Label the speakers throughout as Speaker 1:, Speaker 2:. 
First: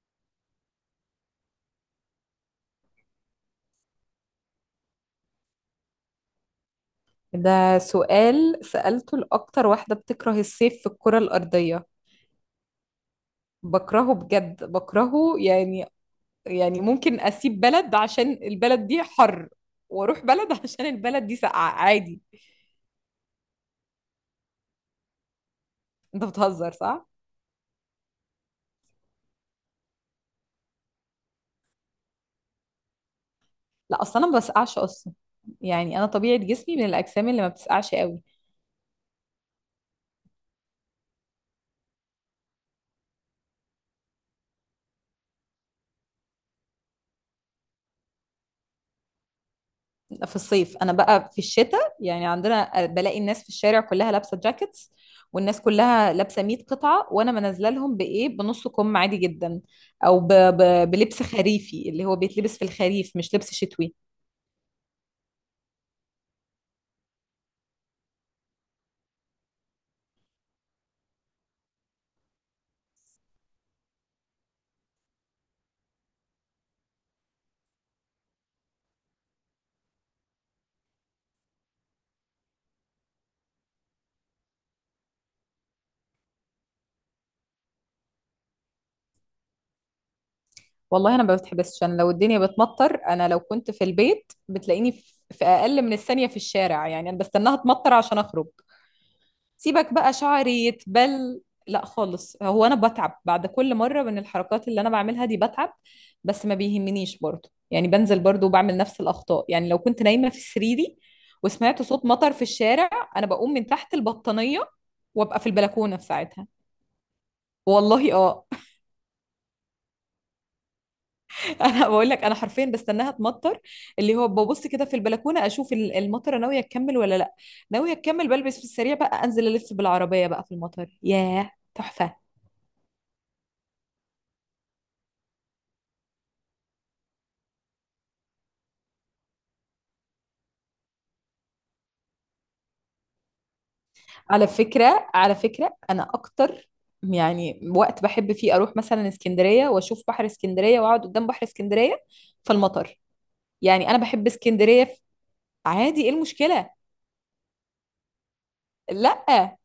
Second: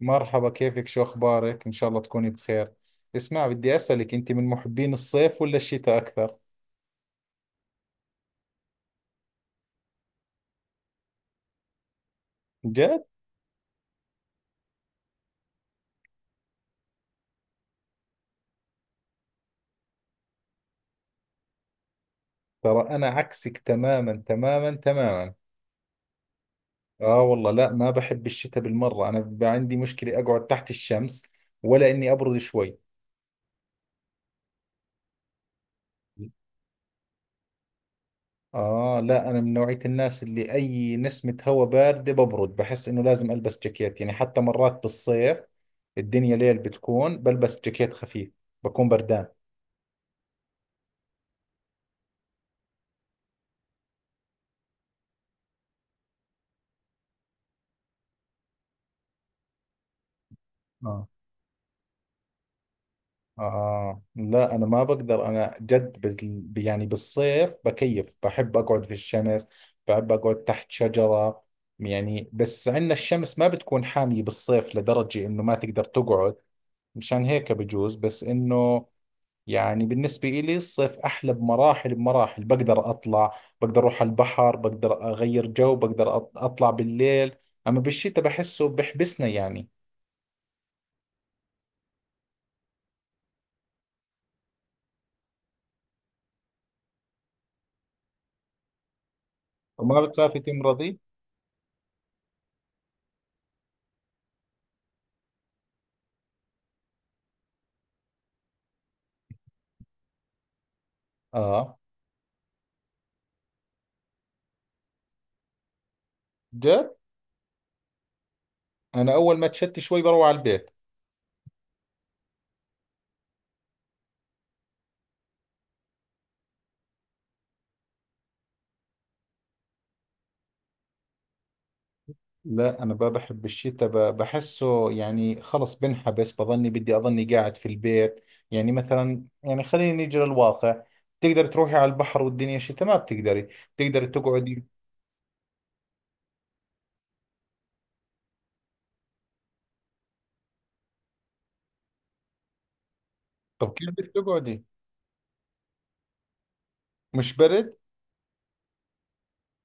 Speaker 1: مرحبا، كيفك؟ شو أخبارك؟ إن شاء الله تكوني بخير. اسمع، بدي أسألك، أنت من محبين الصيف ولا الشتاء أكثر؟
Speaker 2: ده سؤال سألته لأكتر واحدة بتكره الصيف في الكرة الأرضية.
Speaker 1: جد؟
Speaker 2: بكرهه بجد بكرهه يعني. يعني ممكن أسيب بلد عشان البلد دي حر، وأروح بلد عشان البلد دي ساقعة عادي.
Speaker 1: ترى أنا عكسك تماما تماما تماما.
Speaker 2: أنت بتهزر صح؟
Speaker 1: آه والله، لا، ما بحب الشتاء بالمرة. أنا بيبقى عندي مشكلة أقعد تحت الشمس ولا إني أبرد شوي.
Speaker 2: لا أصلا أنا ما بسقعش أصلا، يعني أنا طبيعة جسمي من الأجسام اللي ما بتسقعش قوي.
Speaker 1: آه لا، أنا من نوعية الناس اللي أي نسمة هواء باردة ببرد، بحس إنه لازم ألبس جاكيت، يعني حتى مرات بالصيف الدنيا ليل بتكون بلبس جاكيت خفيف، بكون بردان.
Speaker 2: في الصيف انا بقى في الشتاء، يعني عندنا بلاقي الناس في الشارع كلها لابسه جاكيتس، والناس كلها لابسه 100 قطعه وانا منزله لهم بايه بنص كم عادي جدا. او
Speaker 1: آه.
Speaker 2: بلبس خريفي اللي هو بيتلبس في الخريف مش لبس شتوي.
Speaker 1: آه لا، أنا ما بقدر. أنا جد يعني بالصيف بكيف، بحب أقعد في الشمس، بحب أقعد تحت شجرة، يعني بس عندنا الشمس ما بتكون حامية بالصيف لدرجة إنه ما تقدر تقعد. مشان هيك بجوز، بس إنه يعني بالنسبة إلي الصيف أحلى بمراحل بمراحل. بقدر أطلع، بقدر أروح على البحر، بقدر أغير جو، بقدر أطلع بالليل. أما بالشتاء بحسه بحبسنا يعني.
Speaker 2: والله انا ما بتحبسش، انا لو الدنيا بتمطر انا لو كنت في البيت بتلاقيني في اقل من الثانيه في الشارع. يعني انا بستناها تمطر عشان اخرج، سيبك
Speaker 1: وما
Speaker 2: بقى
Speaker 1: بتخافي
Speaker 2: شعري
Speaker 1: تمرضي؟
Speaker 2: يتبل. لا خالص، هو انا بتعب بعد كل مره من الحركات اللي انا بعملها دي بتعب، بس ما بيهمنيش برضو. يعني بنزل برضو وبعمل نفس الاخطاء. يعني لو كنت نايمه في سريري
Speaker 1: آه.
Speaker 2: وسمعت صوت مطر في الشارع، انا بقوم من تحت البطانيه وابقى في البلكونه في ساعتها.
Speaker 1: جد؟
Speaker 2: والله اه.
Speaker 1: انا اول ما تشتي شوي بروح على البيت.
Speaker 2: انا بقول لك انا حرفيا بستناها تمطر، اللي هو ببص كده في البلكونه اشوف المطره ناويه تكمل ولا لا. ناويه تكمل بلبس في السريع بقى انزل الف بالعربيه بقى في المطر، ياه تحفه.
Speaker 1: لا انا ما بحب الشتاء، بحسه يعني خلص بنحبس، بظني بدي اظني قاعد في البيت. يعني مثلا، يعني خلينا نيجي للواقع، تقدر تروحي على البحر والدنيا شتاء؟ ما بتقدري تقدر
Speaker 2: على
Speaker 1: تقعدي.
Speaker 2: فكرة على فكرة أنا أكتر، يعني وقت بحب فيه أروح مثلا اسكندرية وأشوف بحر اسكندرية وأقعد قدام بحر اسكندرية فالمطر.
Speaker 1: طب كيف
Speaker 2: يعني أنا
Speaker 1: بدك
Speaker 2: بحب
Speaker 1: تقعدي؟
Speaker 2: اسكندرية عادي، إيه المشكلة؟
Speaker 1: مش برد؟
Speaker 2: لأ.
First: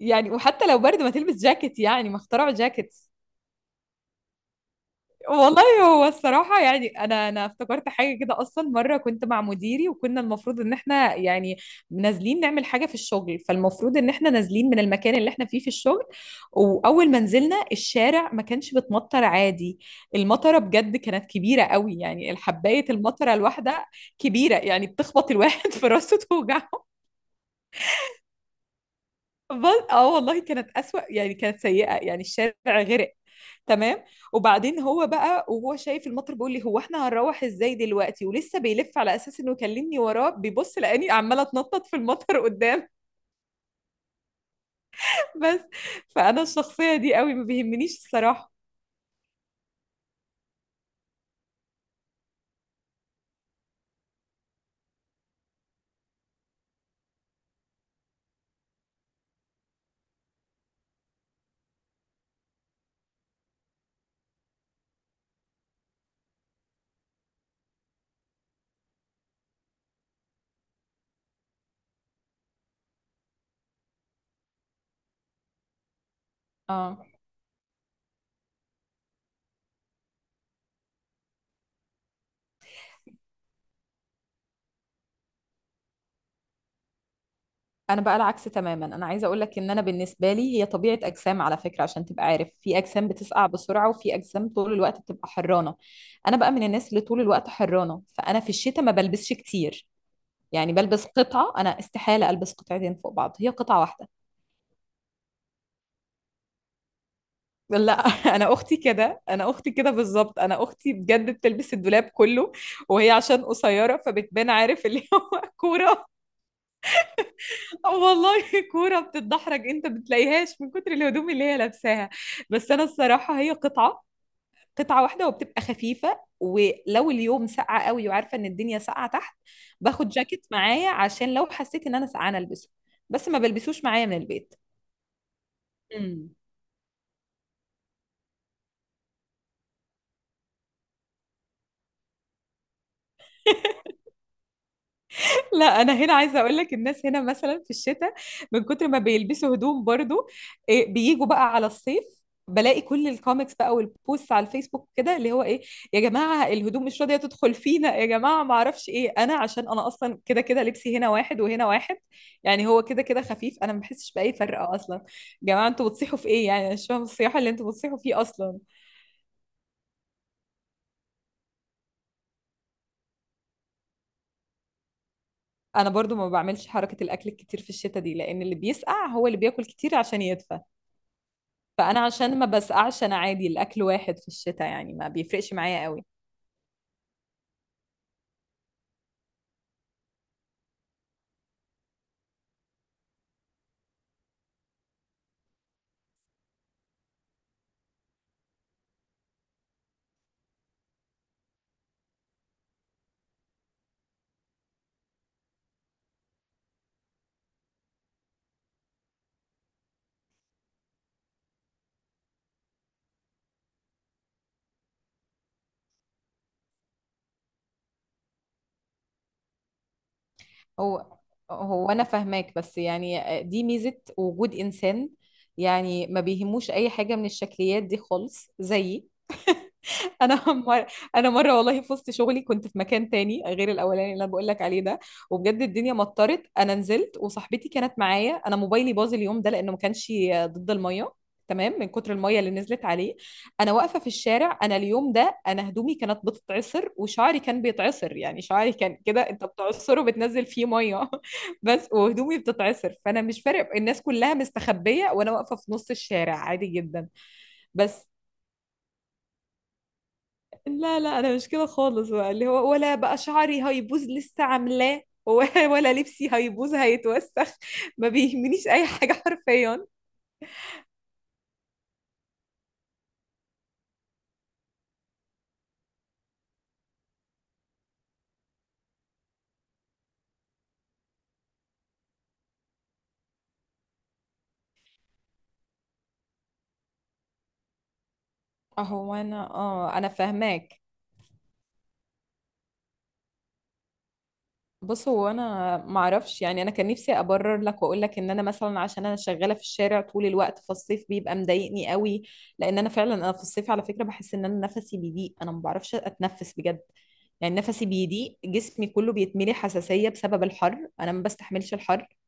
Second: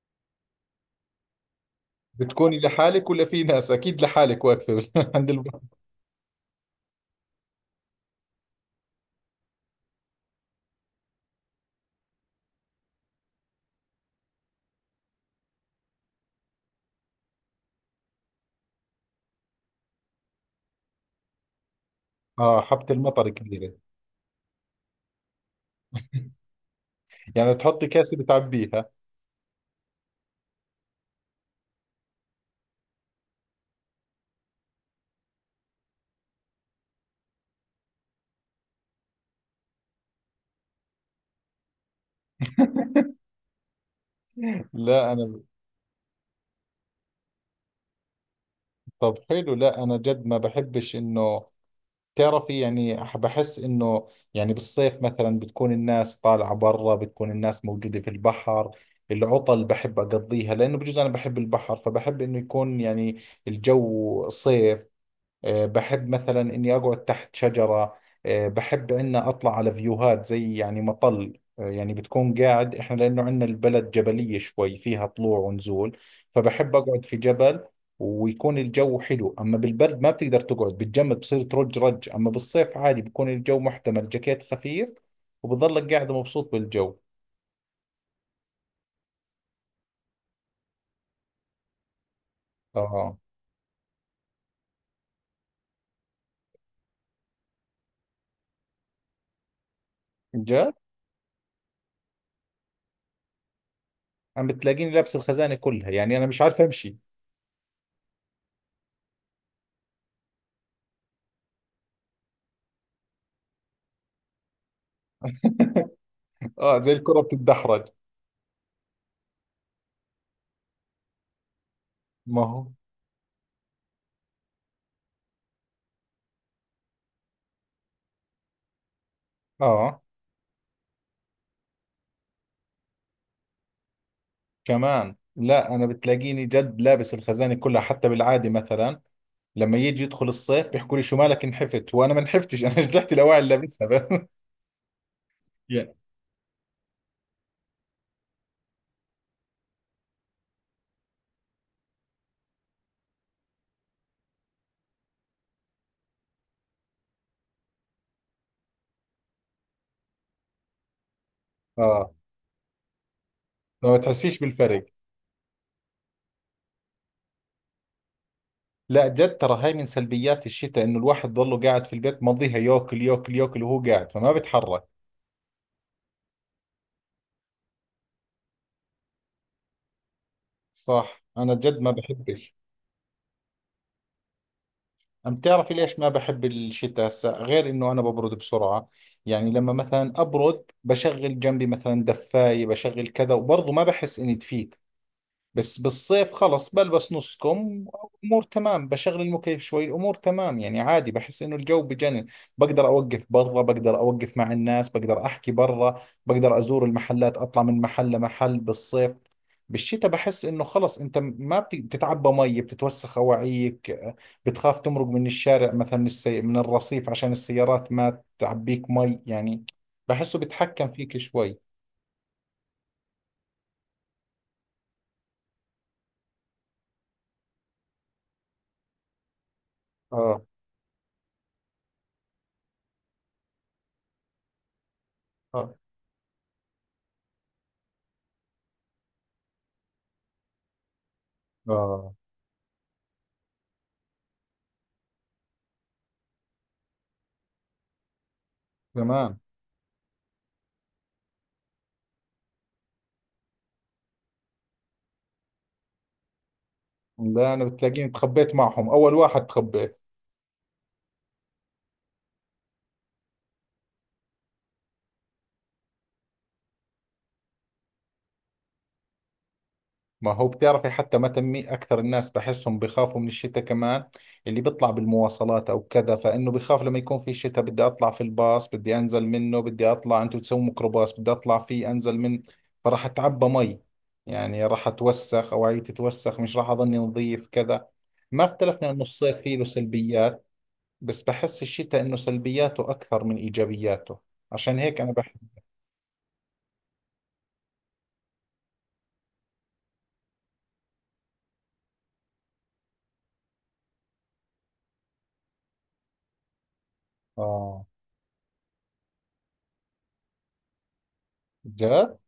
Speaker 2: يعني وحتى لو برد ما تلبس جاكيت، يعني ما اخترعوا
Speaker 1: بتكوني
Speaker 2: جاكيت.
Speaker 1: لحالك ولا في ناس؟ اكيد لحالك واقفه عند البحر.
Speaker 2: والله هو الصراحة، يعني أنا افتكرت حاجة كده. أصلا مرة كنت مع مديري وكنا المفروض إن إحنا يعني نازلين نعمل حاجة في الشغل، فالمفروض إن إحنا نازلين من المكان اللي إحنا فيه في الشغل، وأول ما نزلنا الشارع ما كانش بتمطر عادي. المطرة بجد كانت كبيرة قوي، يعني
Speaker 1: اه، حبة
Speaker 2: الحباية
Speaker 1: المطر
Speaker 2: المطرة
Speaker 1: كبيرة.
Speaker 2: الواحدة كبيرة، يعني بتخبط الواحد في راسه توجع.
Speaker 1: يعني تحطي كاسة بتعبيها.
Speaker 2: اه والله كانت أسوأ، يعني كانت سيئة، يعني الشارع غرق. تمام. وبعدين هو بقى وهو شايف المطر بيقول لي هو احنا هنروح ازاي دلوقتي، ولسه بيلف على اساس انه يكلمني وراه بيبص لاني عماله اتنطط في المطر قدام.
Speaker 1: لا انا.
Speaker 2: بس. فانا الشخصيه دي قوي ما بيهمنيش الصراحه.
Speaker 1: طب حلو، لا انا جد ما بحبش انه، تعرفي يعني بحس انه يعني بالصيف مثلا بتكون الناس طالعة برا، بتكون الناس موجودة في البحر، العطل بحب اقضيها لانه بجوز انا بحب البحر، فبحب انه يكون يعني الجو صيف. آه، بحب مثلا إني أقعد تحت شجرة. آه، بحب إني أطلع على فيوهات، زي يعني مطل. آه، يعني بتكون قاعد، إحنا لأنه عندنا البلد جبلية شوي، فيها طلوع ونزول، فبحب
Speaker 2: اه
Speaker 1: أقعد في جبل ويكون الجو حلو. أما بالبرد ما بتقدر تقعد، بتجمد، بصير ترج رج. أما بالصيف عادي، بكون الجو محتمل، جاكيت خفيف وبظلك قاعد مبسوط بالجو.
Speaker 2: انا بقى العكس تماما. انا عايزه اقول لك ان انا بالنسبه لي هي طبيعه اجسام على فكره، عشان تبقى عارف في اجسام
Speaker 1: آه.
Speaker 2: بتسقع بسرعه وفي اجسام طول الوقت بتبقى حرانه. انا بقى من الناس اللي طول الوقت حرانه، فانا في الشتاء ما بلبسش كتير.
Speaker 1: جد.
Speaker 2: يعني بلبس قطعة، أنا استحالة ألبس قطعتين فوق بعض، هي قطعة واحدة.
Speaker 1: عم بتلاقيني لابس الخزانة كلها، يعني أنا مش عارف أمشي.
Speaker 2: لا. أنا أختي كده، أنا أختي كده بالظبط، أنا أختي بجد بتلبس الدولاب كله، وهي عشان قصيرة فبتبان عارف اللي هو كورة.
Speaker 1: آه، زي الكرة بتتدحرج.
Speaker 2: والله كورة بتتدحرج، أنت بتلاقيهاش من كتر الهدوم اللي هي لابساها.
Speaker 1: ما هو.
Speaker 2: بس أنا الصراحة هي قطعة، قطعة واحدة وبتبقى خفيفة. ولو اليوم ساقعة قوي وعارفة إن الدنيا ساقعة تحت،
Speaker 1: آه
Speaker 2: باخد جاكيت معايا عشان لو حسيت إن أنا سقعانة ألبسه، بس ما بلبسوش معايا من البيت.
Speaker 1: كمان. لا انا بتلاقيني جد لابس الخزانه كلها، حتى بالعاده مثلا لما يجي يدخل الصيف بيحكوا لي شو مالك انحفت، وانا ما انحفتش، انا جلعت الاواعي اللي لابسها بس.
Speaker 2: لا
Speaker 1: يعني.
Speaker 2: انا هنا عايزه اقول لك الناس هنا مثلا في الشتاء من كتر ما بيلبسوا هدوم برضو، إيه، بيجوا بقى على الصيف بلاقي كل الكوميكس بقى والبوست على الفيسبوك كده اللي هو ايه، يا جماعه الهدوم مش راضيه تدخل فينا، يا جماعه ما اعرفش ايه. انا عشان انا اصلا كده كده لبسي هنا واحد وهنا واحد،
Speaker 1: اه،
Speaker 2: يعني هو كده كده خفيف، انا ما
Speaker 1: ما
Speaker 2: بحسش باي
Speaker 1: بتحسيش
Speaker 2: فرق
Speaker 1: بالفرق.
Speaker 2: اصلا. يا جماعه انتوا بتصيحوا في ايه؟ يعني أنا مش فاهمه الصياحه اللي انتوا بتصيحوا فيه اصلا.
Speaker 1: لا جد ترى، هاي من سلبيات الشتاء، انه الواحد ضله قاعد في البيت، مضيها ياكل ياكل ياكل وهو قاعد، فما بتحرك.
Speaker 2: انا برضو ما بعملش حركه الاكل الكتير في الشتاء دي، لان اللي بيسقع هو اللي بياكل كتير عشان يدفى،
Speaker 1: صح. انا جد ما
Speaker 2: فانا عشان ما
Speaker 1: بحبش.
Speaker 2: بسقعش انا عادي الاكل واحد في الشتاء، يعني ما
Speaker 1: عم
Speaker 2: بيفرقش
Speaker 1: تعرفي
Speaker 2: معايا
Speaker 1: ليش
Speaker 2: قوي.
Speaker 1: ما بحب الشتاء هسا؟ غير انه انا ببرد بسرعة، يعني لما مثلا ابرد بشغل جنبي مثلا دفاية، بشغل كذا وبرضه ما بحس اني دفيت. بس بالصيف خلص، بلبس نص كم، امور تمام، بشغل المكيف شوي الامور تمام. يعني عادي، بحس انه الجو بجنن. بقدر اوقف برا، بقدر اوقف مع الناس، بقدر احكي برا، بقدر ازور المحلات، اطلع من محل لمحل بالصيف. بالشتاء بحس انه خلص، انت ما بت- بتتعبى مي، بتتوسخ اواعيك، بتخاف تمرق من الشارع مثلا، من الرصيف عشان السيارات ما تعبيك مي يعني. بحسه بتحكم
Speaker 2: هو
Speaker 1: فيك شوي.
Speaker 2: هو انا فاهماك، بس يعني دي ميزة وجود انسان يعني ما بيهموش اي حاجة من الشكليات دي خالص زيي.
Speaker 1: اه.
Speaker 2: انا انا مره والله في وسط شغلي كنت في مكان تاني غير الاولاني اللي انا بقول لك عليه ده، وبجد
Speaker 1: اه.
Speaker 2: الدنيا مطرت، انا نزلت وصاحبتي كانت معايا، انا موبايلي باظ اليوم ده لانه ما كانش ضد الميه. تمام، من كتر
Speaker 1: اه.
Speaker 2: الميه اللي نزلت عليه. انا واقفه في الشارع، انا اليوم ده انا هدومي كانت بتتعصر وشعري كان بيتعصر، يعني شعري كان كده
Speaker 1: تمام.
Speaker 2: انت بتعصره بتنزل فيه ميه بس، وهدومي بتتعصر، فانا مش فارق الناس كلها مستخبيه وانا واقفه في نص الشارع عادي جدا.
Speaker 1: لا انا بتلاقيني
Speaker 2: بس.
Speaker 1: تخبيت معهم اول واحد، تخبيت.
Speaker 2: لا انا مش كده خالص بقى، اللي هو ولا بقى شعري هيبوظ لسه عاملاه ولا لبسي هيبوظ هيتوسخ، ما بيهمنيش اي حاجه حرفيا.
Speaker 1: ما هو بتعرفي، حتى ما تمي اكثر الناس بحسهم بخافوا من الشتاء كمان، اللي بيطلع بالمواصلات او كذا، فانه بخاف لما يكون في شتاء، بدي اطلع في الباص، بدي انزل منه، بدي اطلع، انتم تسووا ميكروباص، بدي اطلع فيه انزل من، فراح اتعبى مي، يعني راح اتوسخ اواعي تتوسخ، مش راح اظني نظيف كذا. ما اختلفنا انه
Speaker 2: هو
Speaker 1: الصيف
Speaker 2: انا
Speaker 1: فيه له
Speaker 2: اه انا
Speaker 1: سلبيات،
Speaker 2: فاهماك.
Speaker 1: بس بحس الشتاء انه سلبياته اكثر من ايجابياته، عشان هيك
Speaker 2: بص
Speaker 1: انا
Speaker 2: هو
Speaker 1: بحب.
Speaker 2: انا معرفش، يعني انا كان نفسي ابرر لك واقول لك ان انا مثلا عشان انا شغاله في الشارع طول الوقت فالصيف بيبقى مضايقني قوي، لان انا فعلا انا في الصيف على فكره بحس ان انا نفسي بيضيق، انا ما بعرفش اتنفس بجد. يعني
Speaker 1: اه.
Speaker 2: نفسي بيضيق، جسمي كله بيتملي حساسيه بسبب الحر، انا ما بستحملش الحر
Speaker 1: جد.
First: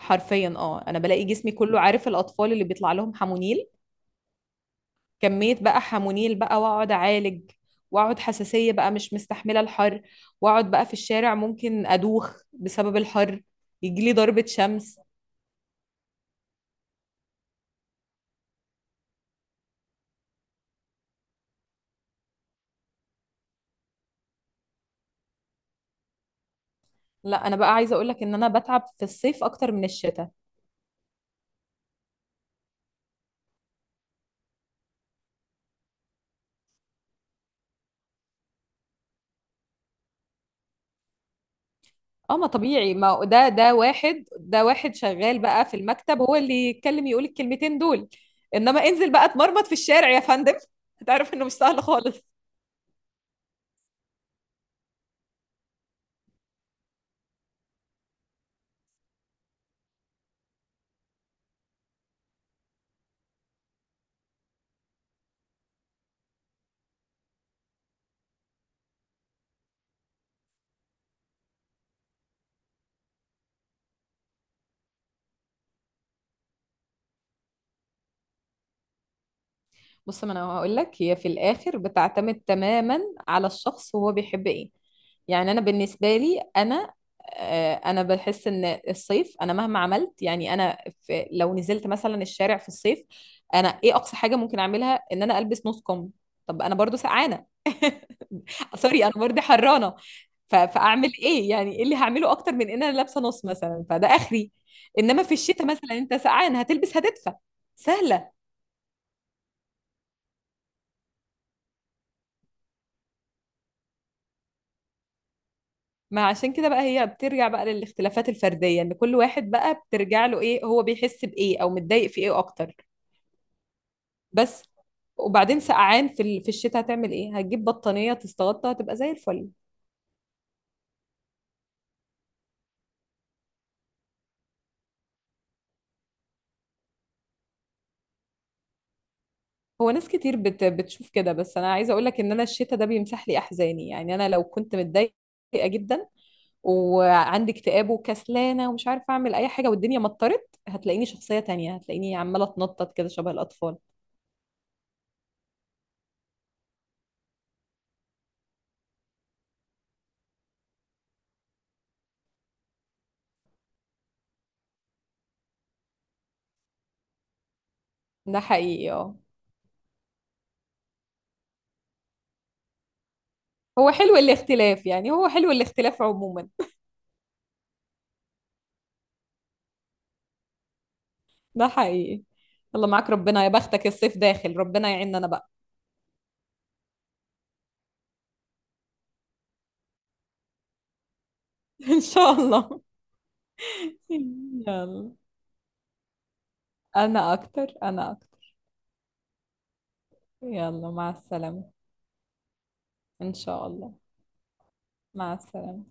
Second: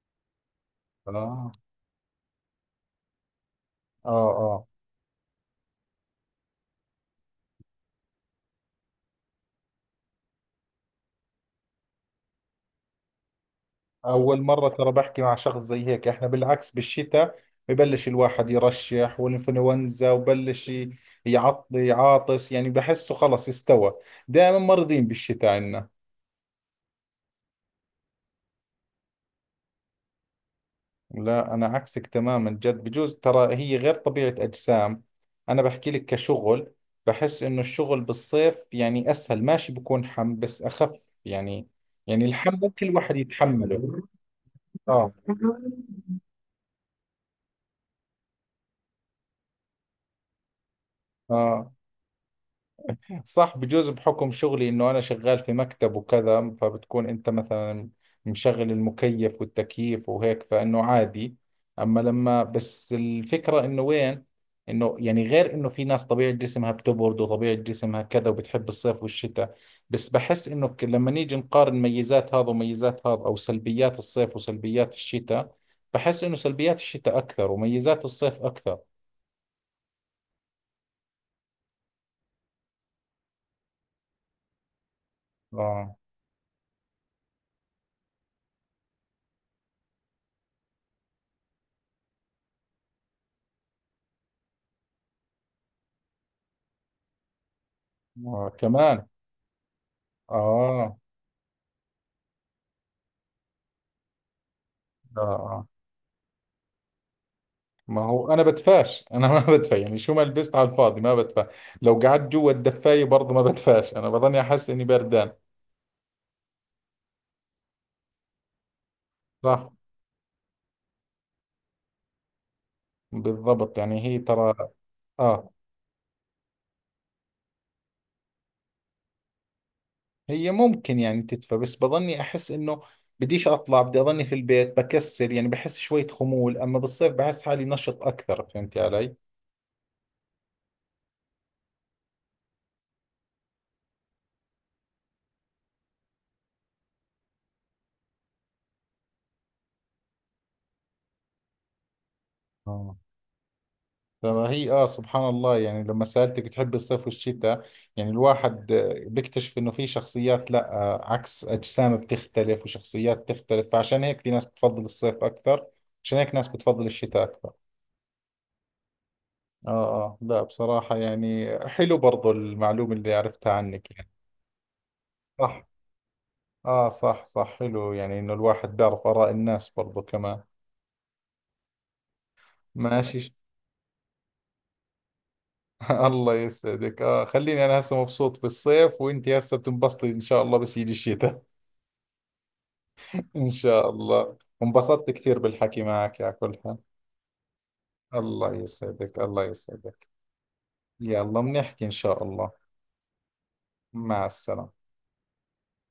Speaker 2: حرفيا. اه انا بلاقي
Speaker 1: آه.
Speaker 2: جسمي كله، عارف الاطفال اللي بيطلع لهم حمونيل،
Speaker 1: اه. اه.
Speaker 2: كمية بقى حمونيل بقى، واقعد اعالج واقعد حساسية بقى مش مستحملة الحر، واقعد بقى في الشارع ممكن ادوخ بسبب الحر، يجيلي
Speaker 1: اول
Speaker 2: ضربة
Speaker 1: مره ترى
Speaker 2: شمس.
Speaker 1: بحكي مع شخص زي هيك. احنا بالعكس، بالشتاء ببلش الواحد يرشح والانفلونزا، وبلش يعطي عاطس، يعني بحسه خلص استوى. دائما مرضين بالشتاء عنا.
Speaker 2: لا انا بقى عايزة اقولك ان انا بتعب في الصيف اكتر من الشتاء.
Speaker 1: لا انا عكسك تماما جد، بجوز ترى هي غير طبيعه اجسام. انا بحكي لك كشغل، بحس انه الشغل بالصيف يعني اسهل، ماشي بكون حم بس اخف، يعني يعني
Speaker 2: اه ما
Speaker 1: الحم ممكن
Speaker 2: طبيعي،
Speaker 1: الواحد
Speaker 2: ما ده ده
Speaker 1: يتحمله.
Speaker 2: واحد ده واحد
Speaker 1: اه.
Speaker 2: شغال بقى في المكتب هو اللي يتكلم يقول الكلمتين دول، انما انزل بقى اتمرمط في الشارع يا فندم هتعرف انه مش
Speaker 1: اه.
Speaker 2: سهل خالص.
Speaker 1: صح، بجوز بحكم شغلي انه انا شغال في مكتب وكذا، فبتكون انت مثلا مشغل المكيف والتكييف وهيك، فانه عادي. اما لما بس، الفكرة انه وين، انه يعني غير انه في ناس طبيعة جسمها بتبرد، وطبيعة جسمها كذا، وبتحب الصيف والشتاء. بس بحس انه لما نيجي نقارن ميزات هذا وميزات هذا، او سلبيات الصيف وسلبيات الشتاء، بحس انه سلبيات الشتاء اكثر، وميزات الصيف اكثر.
Speaker 2: بص ما انا هقول لك هي في الاخر بتعتمد تماما على الشخص وهو بيحب ايه. يعني انا
Speaker 1: اه.
Speaker 2: بالنسبه لي انا آه، انا بحس ان الصيف، انا مهما عملت، يعني انا في لو نزلت مثلا الشارع في الصيف، انا ايه اقصى حاجه ممكن اعملها، ان انا البس نص كم. طب انا برضو سقعانه.
Speaker 1: آه.
Speaker 2: سوري
Speaker 1: كمان.
Speaker 2: انا برضو حرانه.
Speaker 1: اه.
Speaker 2: فاعمل ايه؟ يعني ايه اللي هعمله اكتر من ان انا لابسه نص مثلا، فده اخري.
Speaker 1: اه.
Speaker 2: انما في
Speaker 1: آه.
Speaker 2: الشتاء مثلا انت سقعان هتلبس هتدفى،
Speaker 1: ما هو
Speaker 2: سهله.
Speaker 1: انا بدفاش، انا ما بدفى، يعني شو ما لبست على الفاضي ما بدفى. لو قعدت جوا الدفاية برضه ما بدفاش، انا بظني احس اني بردان.
Speaker 2: ما عشان كده بقى، هي بترجع بقى للاختلافات الفردية ان كل واحد
Speaker 1: صح.
Speaker 2: بقى بترجع له ايه، هو بيحس بايه او متضايق في ايه اكتر.
Speaker 1: بالضبط، يعني هي ترى.
Speaker 2: بس.
Speaker 1: اه.
Speaker 2: وبعدين سقعان في في الشتاء هتعمل ايه؟ هتجيب بطانية تستغطى هتبقى زي الفل.
Speaker 1: هي ممكن يعني تدفى، بس بظني احس انه بديش اطلع، بدي اظني في البيت، بكسل يعني، بحس شوية خمول. اما بالصيف بحس حالي نشط اكثر، فهمتي علي؟
Speaker 2: هو ناس كتير بتشوف كده، بس انا عايزة اقول لك ان انا الشتاء ده بيمسح لي احزاني، يعني انا لو كنت متضايقة جدا وعندي اكتئاب وكسلانة ومش عارفة اعمل اي حاجة والدنيا مطرت، هتلاقيني شخصية تانية، هتلاقيني عمالة اتنطط كده شبه الاطفال.
Speaker 1: فما هي، اه سبحان الله، يعني لما سألتك بتحب الصيف والشتاء، يعني الواحد آه، بيكتشف انه في شخصيات، لا آه، عكس، اجسام بتختلف وشخصيات تختلف، فعشان هيك في ناس بتفضل الصيف اكثر، عشان هيك ناس بتفضل الشتاء اكثر.
Speaker 2: ده حقيقي اه.
Speaker 1: اه اه. لا بصراحة، يعني حلو برضو المعلومة اللي عرفتها عنك
Speaker 2: هو
Speaker 1: يعني.
Speaker 2: حلو الاختلاف، يعني هو حلو
Speaker 1: صح.
Speaker 2: الاختلاف عموما.
Speaker 1: اه صح صح، حلو يعني انه الواحد بيعرف اراء الناس برضو كمان.
Speaker 2: ده حقيقي. يلا معاك
Speaker 1: ماشي.
Speaker 2: ربنا، يا بختك الصيف داخل، ربنا يعيننا انا بقى.
Speaker 1: الله يسعدك. اه، خليني انا هسه مبسوط بالصيف، وانت هسه بتنبسطي ان شاء الله بس يجي الشتاء.
Speaker 2: ان شاء الله.
Speaker 1: إن شاء الله. انبسطت
Speaker 2: يلا،
Speaker 1: كثير بالحكي معك على كل حال.
Speaker 2: انا اكتر انا
Speaker 1: الله
Speaker 2: اكتر.
Speaker 1: يسعدك، الله يسعدك.
Speaker 2: يلا مع
Speaker 1: يلا
Speaker 2: السلامة.
Speaker 1: بنحكي إن شاء الله.
Speaker 2: ان شاء الله.
Speaker 1: مع السلامة.
Speaker 2: مع السلامة.